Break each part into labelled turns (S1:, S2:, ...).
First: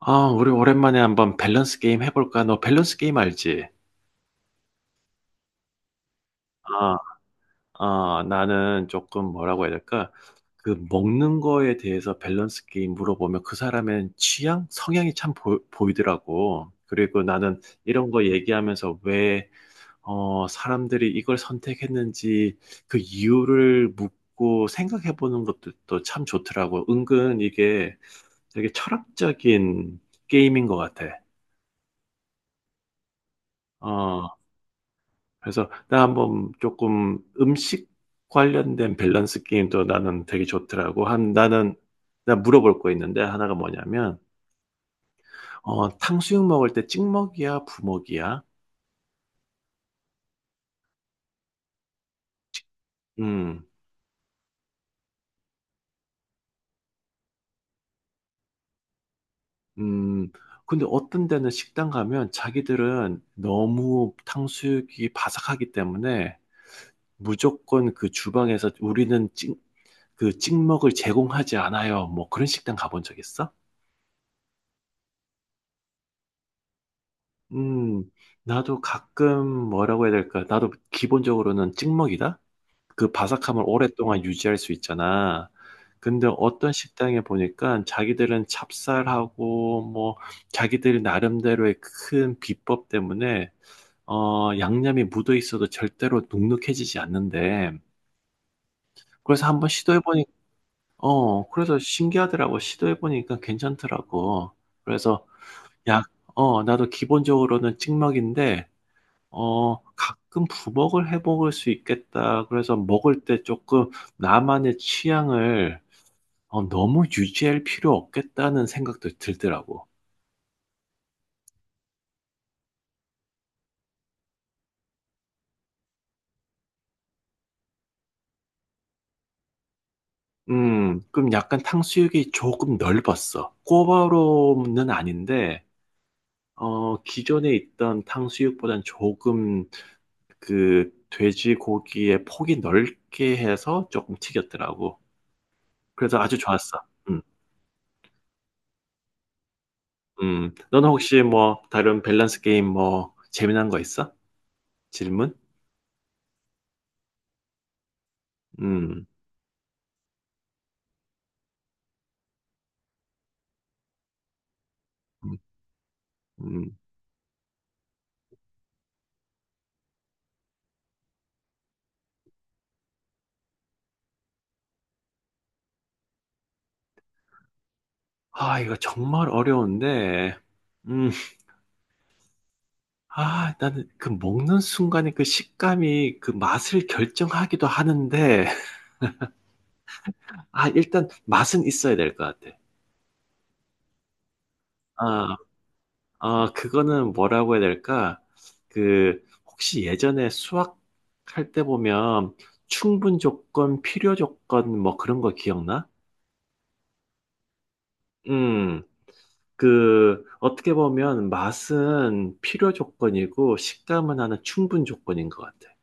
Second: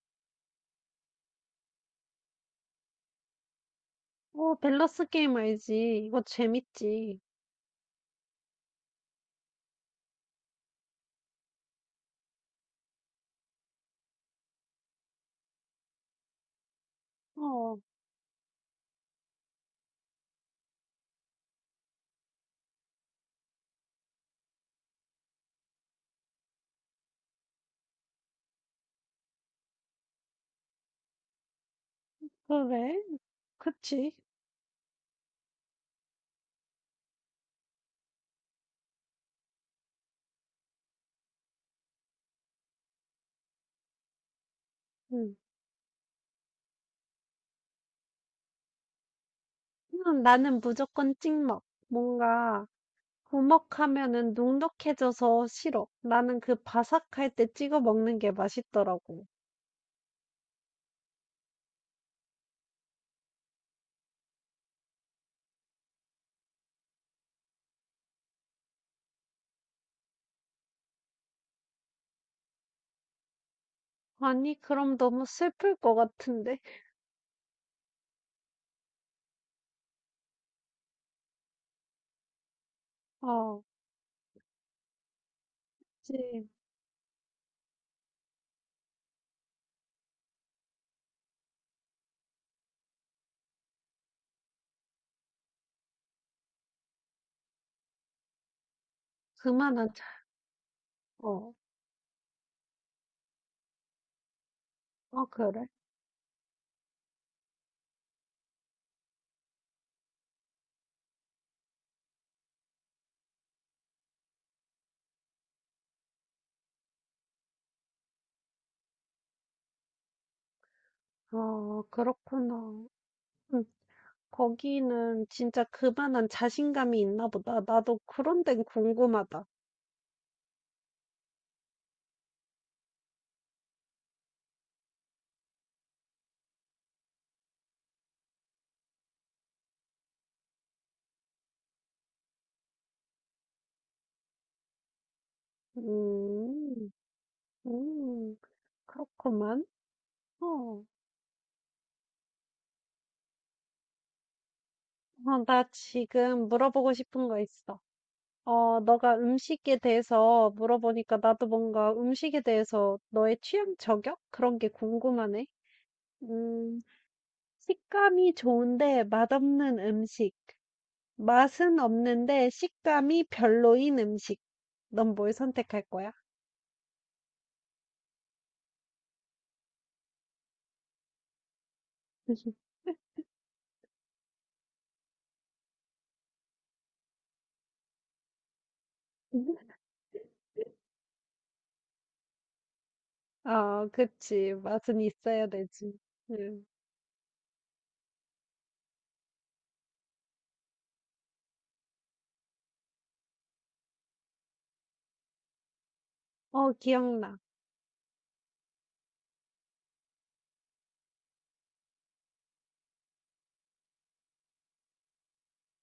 S1: 우리 오랜만에 한번 밸런스 게임 해 볼까? 너 밸런스 게임 알지?
S2: 어, 밸런스 게임 알지. 이거
S1: 아.
S2: 재밌지.
S1: 나는 조금 뭐라고 해야 될까? 그 먹는 거에 대해서 밸런스 게임 물어보면 그 사람의 취향? 성향이 참 보이더라고. 그리고 나는
S2: 어,
S1: 이런 거 얘기하면서 왜 사람들이 이걸 선택했는지 그 이유를 묻고 생각해 보는 것도 또 참 좋더라고. 은근 이게 되게 철학적인 게임인 것 같아.
S2: 그래. 그치.
S1: 어. 그래서 나 한번 조금 음식 관련된 밸런스 게임도 나는 되게 좋더라고. 한 나는 나 물어볼 거 있는데 하나가 뭐냐면
S2: 응.
S1: 탕수육 먹을 때 찍먹이야, 부먹이야?
S2: 나는 무조건 찍먹. 뭔가,
S1: 음.
S2: 구먹하면은 눅눅해져서 싫어. 나는 그 바삭할 때 찍어 먹는 게 맛있더라고.
S1: 음. 근데 어떤 데는 식당 가면 자기들은 너무 탕수육이 바삭하기 때문에 무조건 그 주방에서 그 찍먹을 제공하지 않아요. 뭐 그런 식당 가본 적 있어?
S2: 아니, 그럼 너무 슬플 것 같은데.
S1: 음, 나도 가끔 뭐라고 해야 될까? 나도 기본적으로는 찍먹이다? 그
S2: 어,
S1: 바삭함을 오랫동안 유지할 수 있잖아. 근데
S2: 그치.
S1: 어떤 식당에 보니까 자기들은 찹쌀하고 뭐 자기들 나름대로의 큰 비법 때문에 양념이 묻어 있어도 절대로 눅눅해지지 않는데 그래서 한번 시도해
S2: 그만하자.
S1: 보니 어,
S2: 어,
S1: 그래서 신기하더라고. 시도해 보니까 괜찮더라고.
S2: 어,
S1: 그래서
S2: 그래.
S1: 약 나도 기본적으로는 찍먹인데 가끔 부먹을 해 먹을 수 있겠다. 그래서 먹을 때 조금 나만의 취향을 너무 유지할 필요 없겠다는 생각도 들더라고.
S2: 어, 그렇구나. 응, 거기는 진짜 그만한 자신감이 있나 보다. 나도 그런 데는 궁금하다.
S1: 그럼 약간 탕수육이 조금 넓었어. 꼬바로는 아닌데, 기존에 있던 탕수육보단 조금 그 돼지고기의 폭이 넓게 해서 조금 튀겼더라고. 그래서 아주 좋았어.
S2: 음.
S1: 음,
S2: 음. 그렇구만. 어.
S1: 너는 혹시 뭐 다른 밸런스 게임 뭐 재미난 거 있어? 질문?
S2: 어, 나 지금 물어보고 싶은 거 있어. 어,
S1: 음,
S2: 너가 음식에 대해서 물어보니까 나도 뭔가 음식에 대해서 너의 취향 저격? 그런 게
S1: 음,
S2: 궁금하네.
S1: 음.
S2: 음, 식감이 좋은데 맛없는 음식. 맛은 없는데 식감이 별로인 음식. 넌 뭘 선택할 거야?
S1: 아, 이거 정말 어려운데, 음, 아, 나는 그 먹는 순간에 그 식감이 그 맛을 결정하기도 하는데, 아, 일단 맛은 있어야 될 것 같아.
S2: 아, 그치. 맛은
S1: 아,
S2: 있어야 되지.
S1: 아,
S2: 응.
S1: 그거는 뭐라고 해야 될까? 그, 혹시 예전에 수학할 때 보면 충분 조건, 필요 조건, 뭐 그런 거 기억나?
S2: 어, 기억나.
S1: 음. 그, 어떻게 보면 맛은 필요 조건이고 식감은 하나 충분 조건인 것 같아.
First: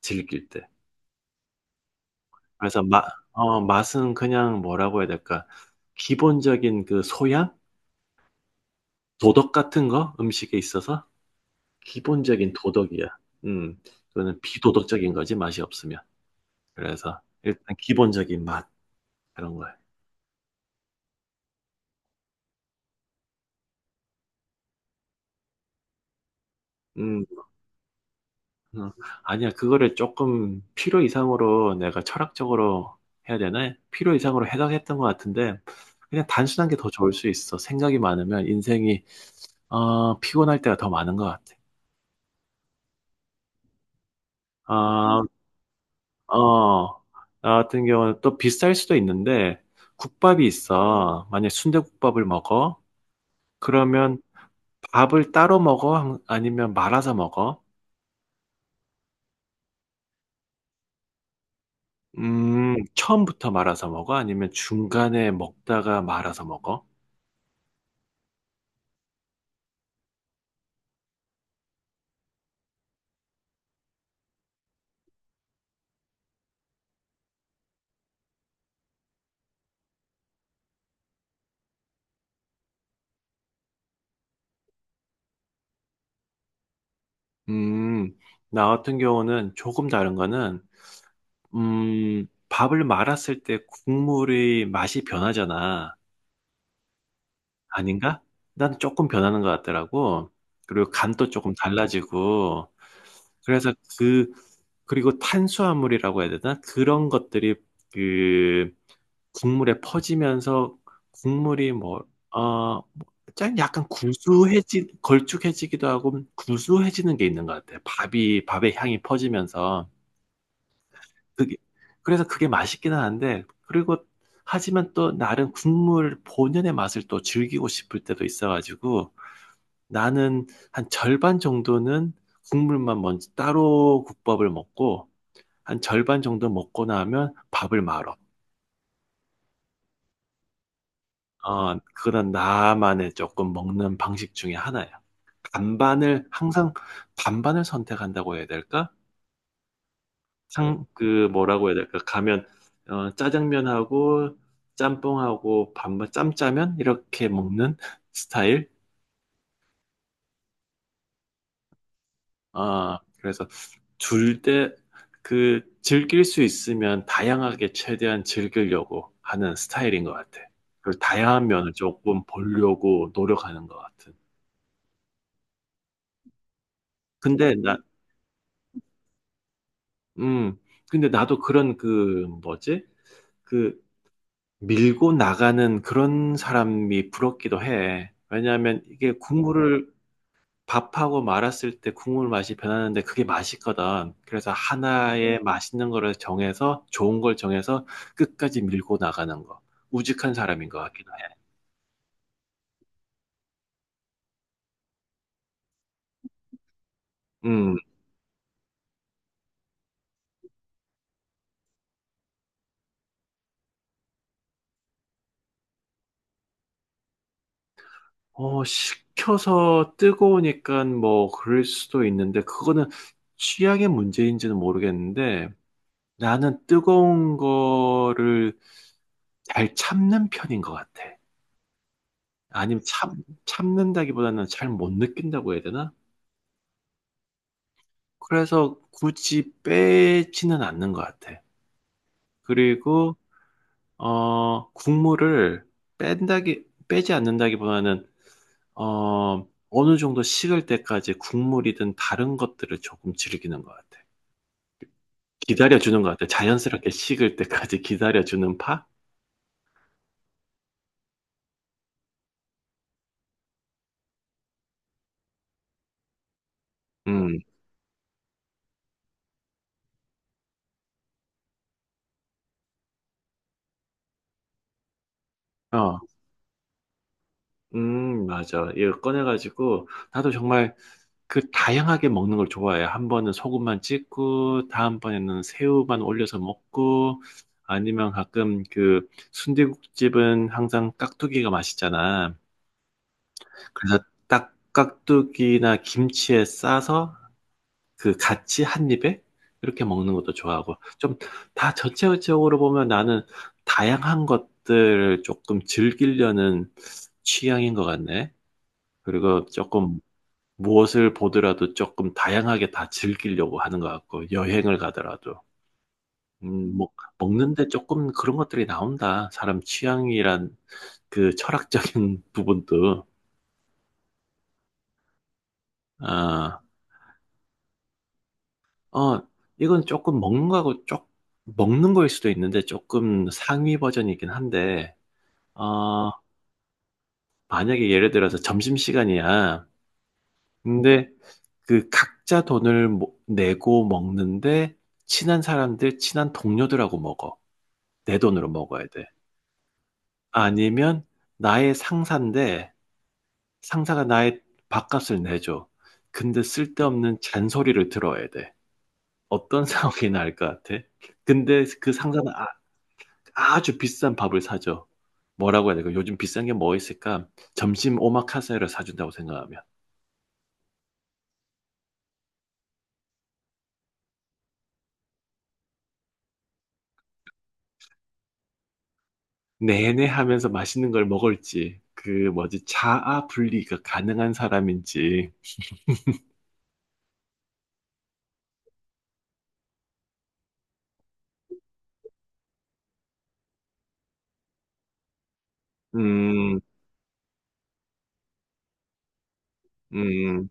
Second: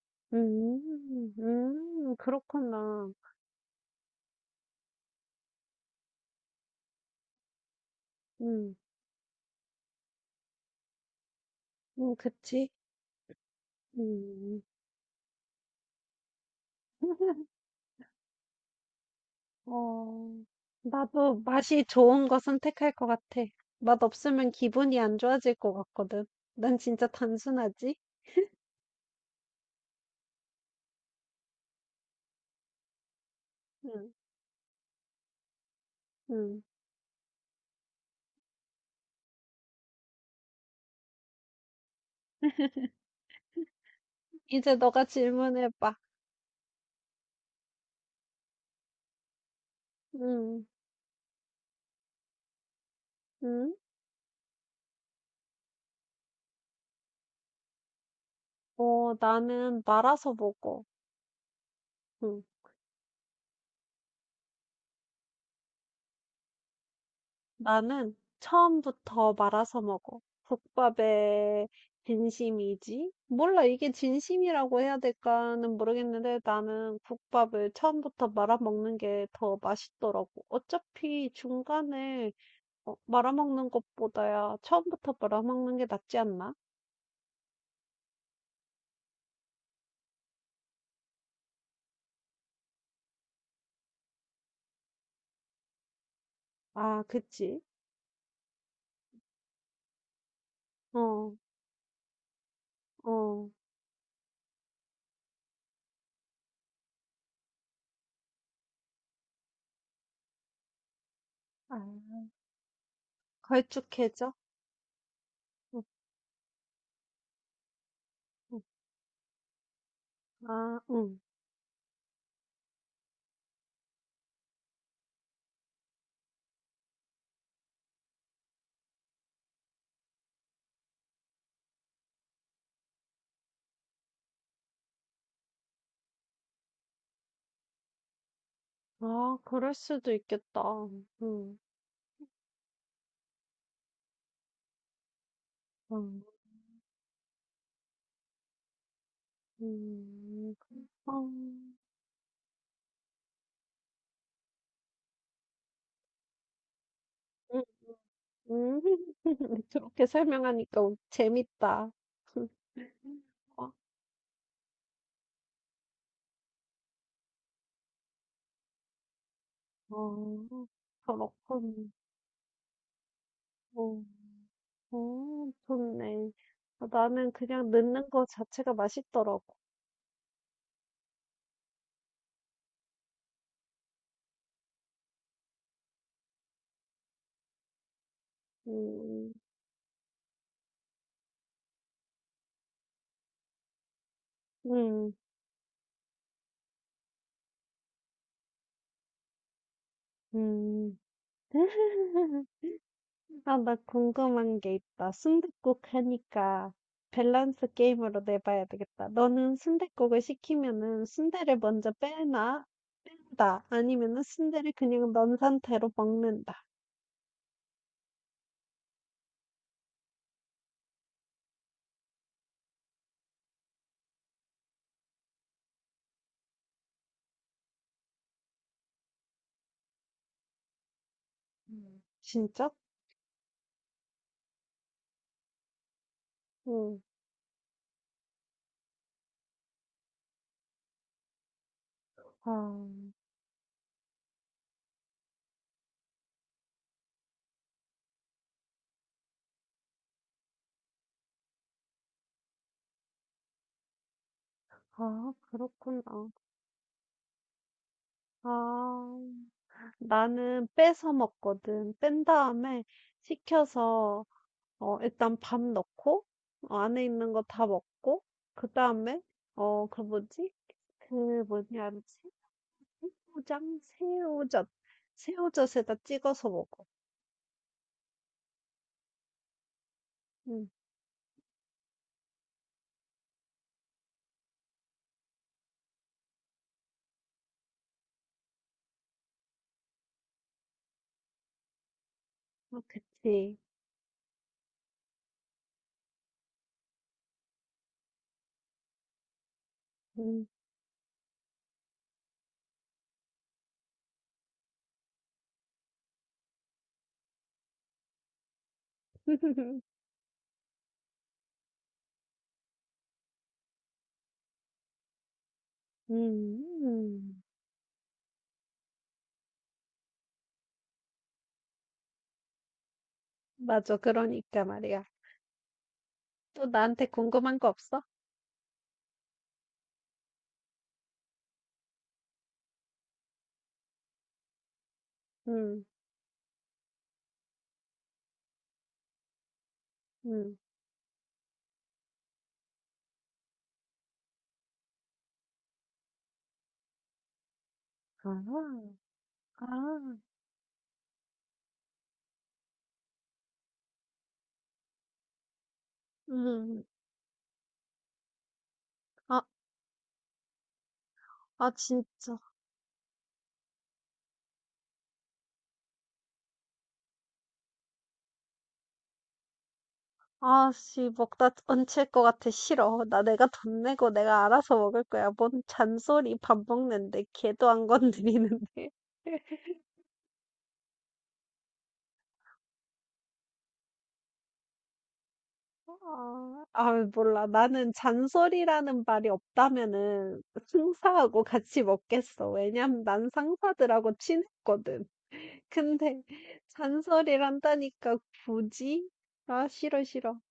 S1: 즐길 때.
S2: 음. 음.
S1: 그래서 맛,
S2: 그렇구나.
S1: 맛은 그냥 뭐라고 해야 될까. 기본적인 그 소양?
S2: 음.
S1: 도덕 같은 거? 음식에 있어서? 기본적인
S2: 그치.
S1: 도덕이야. 음, 그거는
S2: 음.
S1: 비도덕적인 거지, 맛이 없으면. 그래서 일단 기본적인 맛, 그런 거야.
S2: 어. 나도 맛이 좋은 거 선택할 것 같아. 맛 없으면 기분이 안 좋아질 것 같거든. 난 진짜
S1: 음.
S2: 단순하지?
S1: 어, 아니야, 그거를 조금 필요 이상으로 내가 철학적으로 해야 되나?
S2: 응,
S1: 필요 이상으로 해석했던 것 같은데, 그냥
S2: 응.
S1: 단순한 게 더 좋을 수 있어. 생각이 많으면 인생이, 피곤할 때가 더 많은 것 같아.
S2: 이제 너가
S1: 아,
S2: 질문해봐.
S1: 어, 나 같은 경우는 또 비쌀 수도 있는데, 국밥이
S2: 응,
S1: 있어. 만약 순대국밥을 먹어?
S2: 응.
S1: 그러면 밥을 따로 먹어? 아니면 말아서 먹어?
S2: 어, 나는 말아서 먹어. 응.
S1: 처음부터 말아서 먹어? 아니면 중간에 먹다가 말아서 먹어?
S2: 나는 처음부터 말아서 먹어. 국밥에 진심이지? 몰라, 이게 진심이라고 해야 될까는 모르겠는데 나는 국밥을 처음부터 말아먹는 게 더 맛있더라고. 어차피 중간에 말아먹는 것보다야 처음부터 말아먹는 게 낫지 않나?
S1: 음, 나 같은 경우는 조금 다른 거는, 밥을 말았을 때 국물의 맛이 변하잖아.
S2: 아, 그치?
S1: 아닌가? 난 조금 변하는 것 같더라고. 그리고 간도
S2: 어,
S1: 조금 달라지고.
S2: 어.
S1: 그래서 그, 그리고 탄수화물이라고 해야 되나? 그런 것들이 그 국물에 퍼지면서 국물이
S2: 아,
S1: 뭐, 어, 짠 약간
S2: 걸쭉해져? 응,
S1: 걸쭉해지기도 하고 구수해지는 게 있는 것 같아.
S2: 응.
S1: 밥의 향이 퍼지면서.
S2: 아, 응.
S1: 그게, 그래서 그게 맛있기는 한데, 그리고, 하지만 또 나름 국물 본연의 맛을 또 즐기고 싶을 때도 있어가지고, 나는 한 절반 정도는 국물만 먼저 따로 국밥을 먹고, 한 절반 정도 먹고 나면 밥을 말어.
S2: 아, 그럴 수도 있겠다. 응,
S1: 그런 나만의 조금 먹는 방식 중에 하나야.
S2: 응.
S1: 항상 반반을 선택한다고 해야 될까?
S2: 음.
S1: 상, 그 뭐라고
S2: 어.
S1: 해야 될까? 가면 어, 짜장면하고 짬뽕하고 반반 짬짜면 이렇게
S2: 음
S1: 먹는 스타일.
S2: 음. 그렇게 설명하니까 어 재밌다.
S1: 아, 그래서
S2: 어
S1: 둘 때 그 즐길 수 있으면 다양하게 최대한 즐기려고 하는 스타일인 것 같아.
S2: 어.
S1: 그 다양한 면을
S2: 그렇군.
S1: 조금 보려고 노력하는 것
S2: 어.
S1: 같은.
S2: 어 좋네. 아 나는
S1: 근데
S2: 그냥
S1: 나,
S2: 넣는 거 자체가 맛있더라고.
S1: 음, 근데 나도 그런 그 뭐지? 그 밀고 나가는 그런 사람이 부럽기도 해. 왜냐하면 이게
S2: 음.
S1: 국물을 밥하고 말았을 때 국물 맛이 변하는데 그게 맛있거든. 그래서
S2: 음.
S1: 하나의 맛있는 거를 정해서 좋은 걸 정해서 끝까지 밀고 나가는 거. 우직한 사람인 것
S2: 음.
S1: 같긴 해.
S2: 아 나 궁금한 게 있다. 순댓국 하니까 밸런스
S1: 음.
S2: 게임으로 내봐야 되겠다. 너는 순댓국을 시키면은 순대를 먼저 빼나? 다 아니면은 순대를 그냥 넣은 상태로 먹는다.
S1: 어, 식혀서 뜨거우니까 뭐 그럴 수도 있는데 그거는 취향의 문제인지는 모르겠는데 나는 뜨거운 거를 잘 참는 편인 것 같아.
S2: 음. 진짜?
S1: 아니면 참는다기보다는 잘 못 느낀다고 해야 되나?
S2: 응.
S1: 그래서 굳이 빼지는 않는 것 같아.
S2: 아,
S1: 그리고, 어, 국물을 빼지 않는다기보다는, 어, 어느 정도 식을 때까지 국물이든 다른 것들을 조금 즐기는 것 같아.
S2: 아, 그렇구나.
S1: 기다려주는 것 같아. 자연스럽게 식을 때까지 기다려주는 파?
S2: 아, 나는 빼서 먹거든. 뺀 다음에 식혀서, 일단 밥 넣고, 안에 있는
S1: 음,
S2: 거 다 먹고, 그 다음에, 어, 그 뭐지? 그 뭐냐, 새우장? 새우젓. 새우젓에다
S1: 어,
S2: 찍어서 먹어.
S1: 맞아. 이거 꺼내가지고, 나도
S2: 응,
S1: 정말 그 다양하게 먹는 걸 좋아해요. 한 번은 소금만 찍고, 다음번에는 새우만 올려서 먹고, 아니면 가끔 그 순대국집은 항상 깍두기가 맛있잖아.
S2: 어, 그치.
S1: 그래서 딱 깍두기나 김치에 싸서 그 같이 한 입에 이렇게 먹는 것도
S2: 응.
S1: 좋아하고, 좀 다 전체적으로 보면 나는 다양한 것들을 조금 즐기려는 취향인 것 같네. 그리고 조금 무엇을 보더라도 조금 다양하게 다 즐기려고 하는 것 같고 여행을 가더라도. 뭐
S2: 음.
S1: 먹는데 조금 그런 것들이 나온다. 사람 취향이란 그 철학적인 부분도.
S2: 맞아. 그러니까 말이야.
S1: 아
S2: 또 나한테 궁금한 거 없어?
S1: 어 이건 조금 먹는 거하고 쪽 먹는 거일 수도 있는데 조금 상위 버전이긴 한데
S2: 응,
S1: 어 만약에 예를 들어서 점심시간이야.
S2: 응,
S1: 근데 그 각자 돈을 모 내고 먹는데 친한 동료들하고 먹어. 내 돈으로 먹어야
S2: 아,
S1: 돼.
S2: 아,
S1: 아니면 나의 상사인데 상사가 나의 밥값을 내줘. 근데
S2: 응.
S1: 쓸데없는 잔소리를 들어야 돼.
S2: 아,
S1: 어떤 상황이 나을 것 같아? 근데
S2: 아,
S1: 그 상사는
S2: 진짜.
S1: 아, 주 비싼 밥을 사줘. 뭐라고 해야 될까? 요즘 비싼 게 뭐 있을까? 점심 오마카세를 사준다고 생각하면.
S2: 아, 씨, 먹다 얹힐 것 같아. 싫어. 나 내가 돈 내고 내가 알아서 먹을 거야. 뭔 잔소리 밥 먹는데. 걔도 안 건드리는데.
S1: 내내 하면서 맛있는 걸 먹을지, 그 뭐지, 자아 분리가 가능한 사람인지,
S2: 아, 아, 몰라. 나는 잔소리라는 말이 없다면은 상사하고 같이 먹겠어. 왜냐면 난 상사들하고 친했거든. 근데
S1: 음,
S2: 잔소리를 한다니까 굳이? 아, 싫어, 싫어.
S1: 음,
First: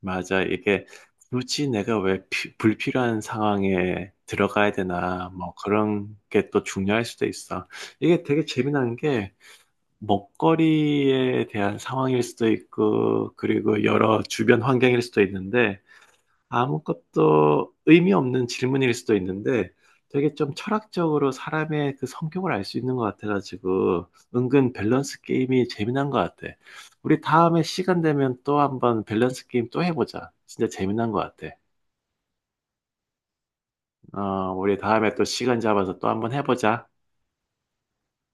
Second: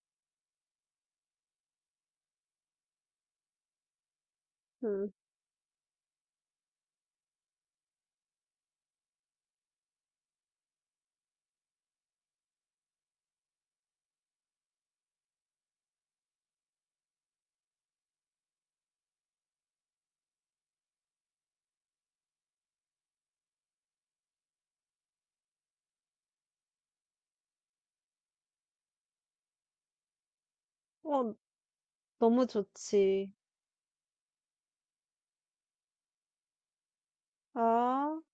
S1: 맞아. 이게 굳이 내가 왜 불필요한 상황에 들어가야
S2: 응.
S1: 되나, 뭐 그런 게 또 중요할 수도 있어. 이게 되게 재미난 게 먹거리에 대한 상황일 수도 있고, 그리고 여러 주변 환경일 수도 있는데, 아무것도 의미 없는 질문일 수도 있는데 되게 좀 철학적으로 사람의 그 성격을 알 수 있는 것 같아가지고 은근 밸런스 게임이 재미난 것 같아. 우리 다음에 시간 되면 또 한번 밸런스 게임 또 해보자. 진짜 재미난 것
S2: 어,
S1: 같아.
S2: 너무 좋지.
S1: 어, 우리 다음에 또 시간 잡아서 또 한번 해보자.
S2: 아.